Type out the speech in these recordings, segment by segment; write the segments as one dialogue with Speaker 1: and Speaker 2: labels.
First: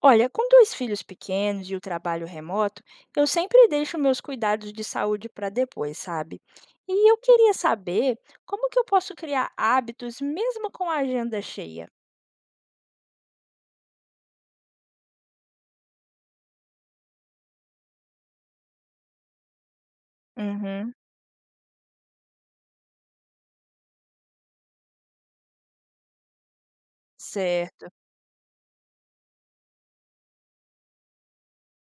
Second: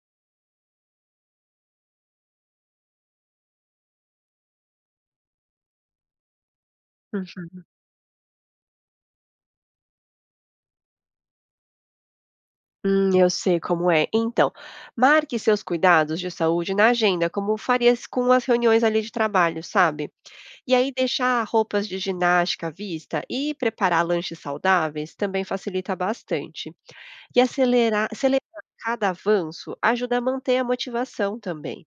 Speaker 1: Olha, com dois filhos pequenos e o trabalho remoto, eu sempre deixo meus cuidados de saúde para depois, sabe? E eu queria
Speaker 2: Uhum.
Speaker 1: saber como que eu posso criar hábitos mesmo com a agenda cheia.
Speaker 2: Eu sei como é. Então, marque seus cuidados de saúde na agenda, como faria com as reuniões ali de trabalho, sabe? E aí,
Speaker 1: Uhum,
Speaker 2: deixar roupas de ginástica à vista e preparar lanches saudáveis também facilita bastante. E
Speaker 1: certo.
Speaker 2: acelerar cada avanço ajuda a manter a motivação também.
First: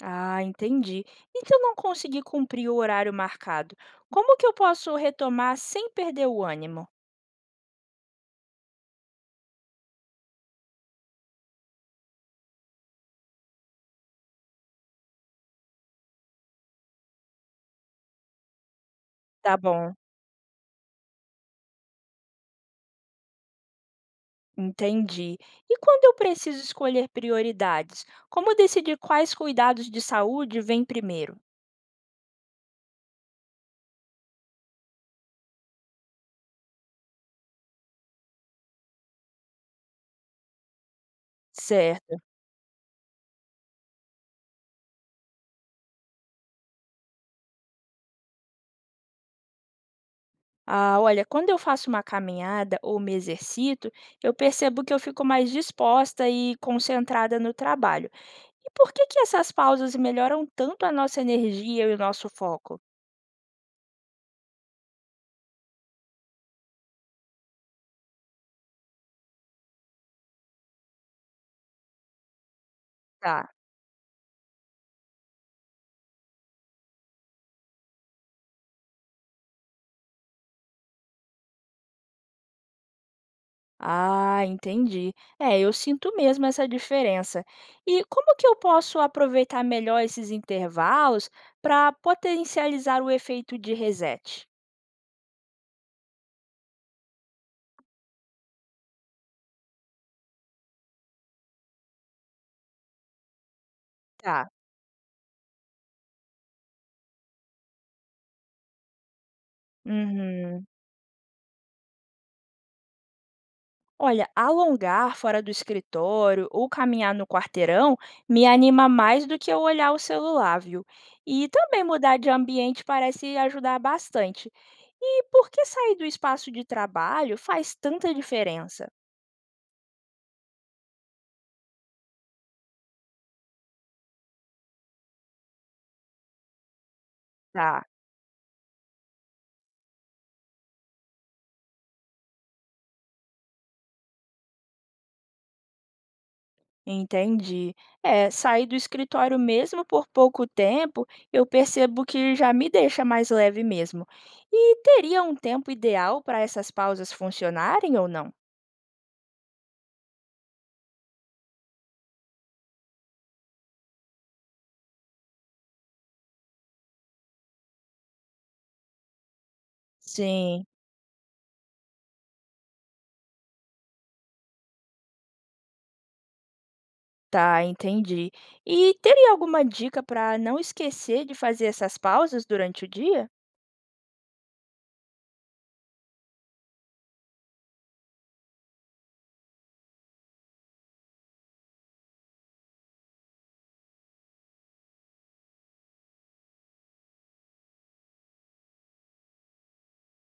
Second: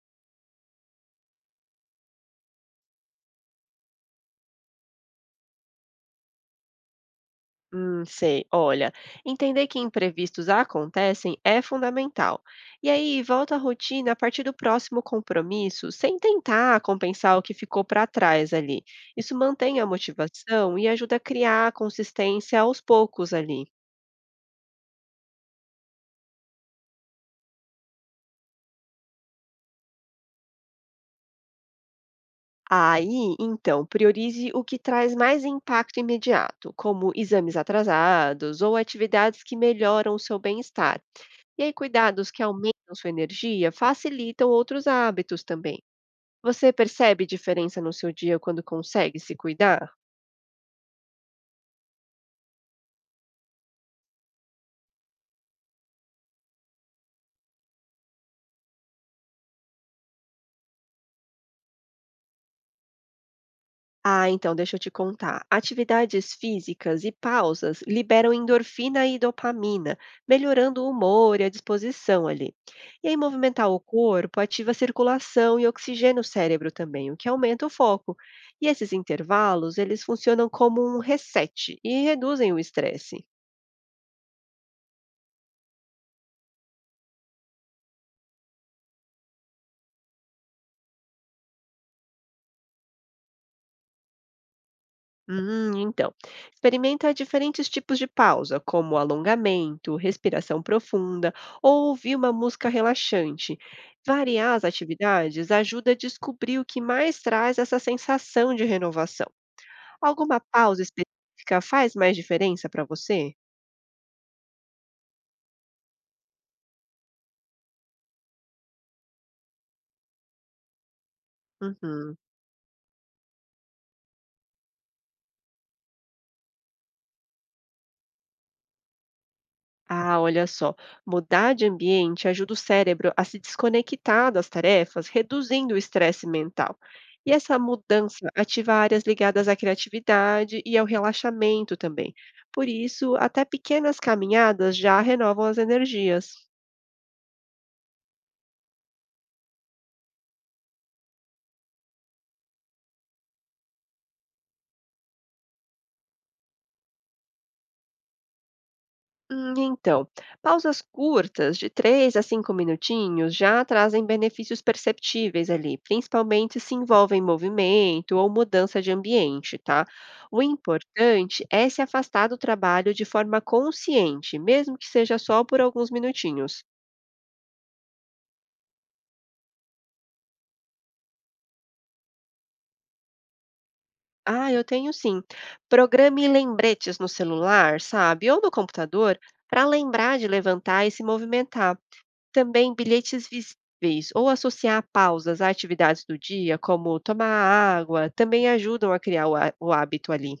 Speaker 1: Ah, entendi. E se eu não conseguir cumprir o horário marcado, como que eu posso retomar sem perder o ânimo?
Speaker 2: Sei. Olha, entender que imprevistos acontecem é fundamental. E aí, volta à rotina a partir do próximo compromisso, sem tentar compensar o que ficou para trás ali. Isso
Speaker 1: Tá
Speaker 2: mantém a
Speaker 1: bom,
Speaker 2: motivação e ajuda a criar a consistência aos poucos ali.
Speaker 1: entendi. E quando eu preciso escolher prioridades, como decidir quais cuidados de saúde vêm primeiro?
Speaker 2: Aí, então, priorize o que traz mais impacto imediato, como exames atrasados ou atividades que melhoram o seu bem-estar. E aí,
Speaker 1: Certo.
Speaker 2: cuidados que aumentam sua energia facilitam outros hábitos também. Você percebe diferença no seu dia quando consegue se cuidar?
Speaker 1: Ah, olha, quando eu faço uma caminhada ou me exercito, eu percebo que eu fico mais disposta e concentrada no trabalho. E por que que essas pausas melhoram tanto a nossa energia e o nosso foco?
Speaker 2: Ah, então deixa eu te contar. Atividades físicas e pausas liberam endorfina e dopamina, melhorando o humor e a disposição ali. E aí,
Speaker 1: Tá.
Speaker 2: movimentar o corpo ativa a circulação e oxigena o cérebro também, o que aumenta o foco. E esses intervalos, eles funcionam como um reset e reduzem o estresse.
Speaker 1: Ah, entendi. É, eu sinto mesmo essa diferença. E como que eu posso aproveitar melhor esses intervalos para potencializar o efeito de reset?
Speaker 2: Então, experimenta diferentes tipos de pausa, como alongamento, respiração profunda ou ouvir uma música relaxante.
Speaker 1: Tá.
Speaker 2: Variar as atividades ajuda a descobrir o que mais traz essa sensação de renovação. Alguma
Speaker 1: Uhum.
Speaker 2: pausa específica faz mais diferença para você?
Speaker 1: Olha, alongar fora do escritório ou caminhar no quarteirão me anima mais do que eu olhar o celular, viu? E também mudar
Speaker 2: Uhum.
Speaker 1: de ambiente parece ajudar bastante. E por que sair do espaço de trabalho faz tanta diferença?
Speaker 2: Ah, olha só. Mudar de ambiente ajuda o cérebro a se desconectar das tarefas, reduzindo o estresse mental. E essa
Speaker 1: Tá,
Speaker 2: mudança ativa áreas ligadas à criatividade e ao relaxamento também. Por isso, até pequenas caminhadas já renovam as energias.
Speaker 1: entendi. É, sair do escritório mesmo por pouco tempo, eu percebo que já me deixa mais leve mesmo. E teria um tempo ideal para essas pausas funcionarem ou não?
Speaker 2: Então, pausas curtas de 3 a 5 minutinhos já trazem benefícios perceptíveis ali, principalmente se envolvem movimento ou mudança de ambiente, tá? O
Speaker 1: Sim.
Speaker 2: importante é se afastar do trabalho de forma consciente, mesmo que seja só por alguns minutinhos.
Speaker 1: Tá, entendi. E teria alguma dica para não esquecer de fazer essas pausas durante o dia?
Speaker 2: Ah, eu tenho sim. Programe lembretes no celular, sabe? Ou no computador, para lembrar de levantar e se movimentar. Também bilhetes visíveis ou associar pausas a atividades do dia, como tomar água, também ajudam a criar o o hábito ali.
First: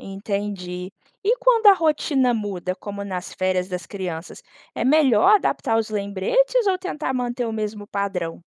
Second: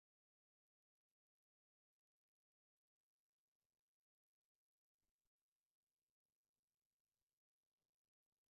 Speaker 1: Entendi. E quando a rotina muda, como nas férias das crianças, é melhor adaptar os lembretes ou tentar manter o mesmo padrão?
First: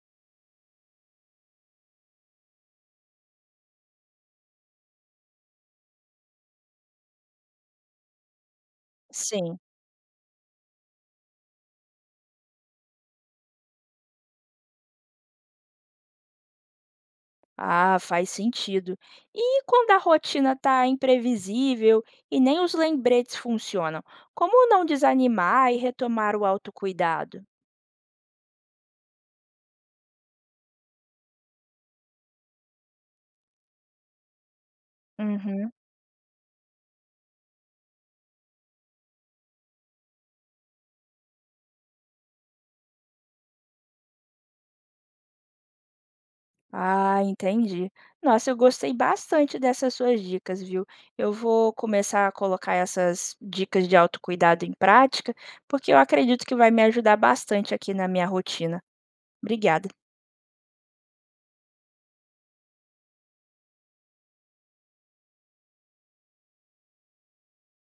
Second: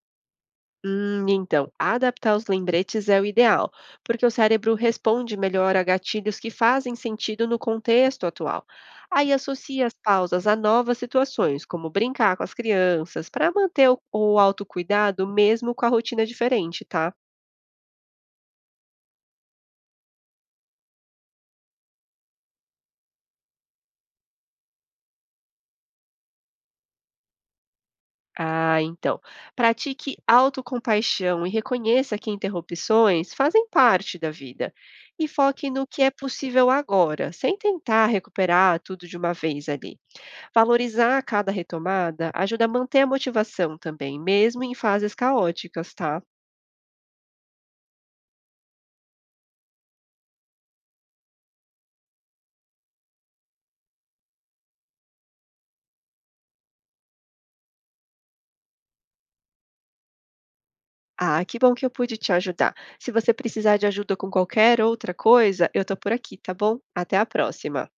Speaker 2: Então, adaptar os lembretes é o ideal, porque o cérebro responde melhor a gatilhos que fazem sentido no contexto atual. Aí
Speaker 1: Sim.
Speaker 2: associa as pausas a novas situações, como brincar com as crianças, para manter o autocuidado mesmo com a rotina diferente, tá?
Speaker 1: Ah, faz sentido. E quando a rotina está imprevisível e nem os lembretes funcionam, como não desanimar e retomar o autocuidado?
Speaker 2: Ah, então. Pratique autocompaixão e reconheça que interrupções fazem parte da vida. E foque
Speaker 1: Uhum.
Speaker 2: no que é possível agora, sem tentar recuperar tudo de uma vez ali. Valorizar cada retomada ajuda a manter a motivação também, mesmo em fases caóticas, tá?
Speaker 1: Ah, entendi. Nossa, eu gostei bastante dessas suas dicas, viu? Eu vou começar a colocar essas dicas de autocuidado em prática, porque eu acredito que vai me ajudar bastante aqui na minha rotina. Obrigada.
Speaker 2: Ah, que bom que eu pude te ajudar. Se você precisar de ajuda com qualquer outra coisa, eu tô por aqui, tá bom? Até a próxima.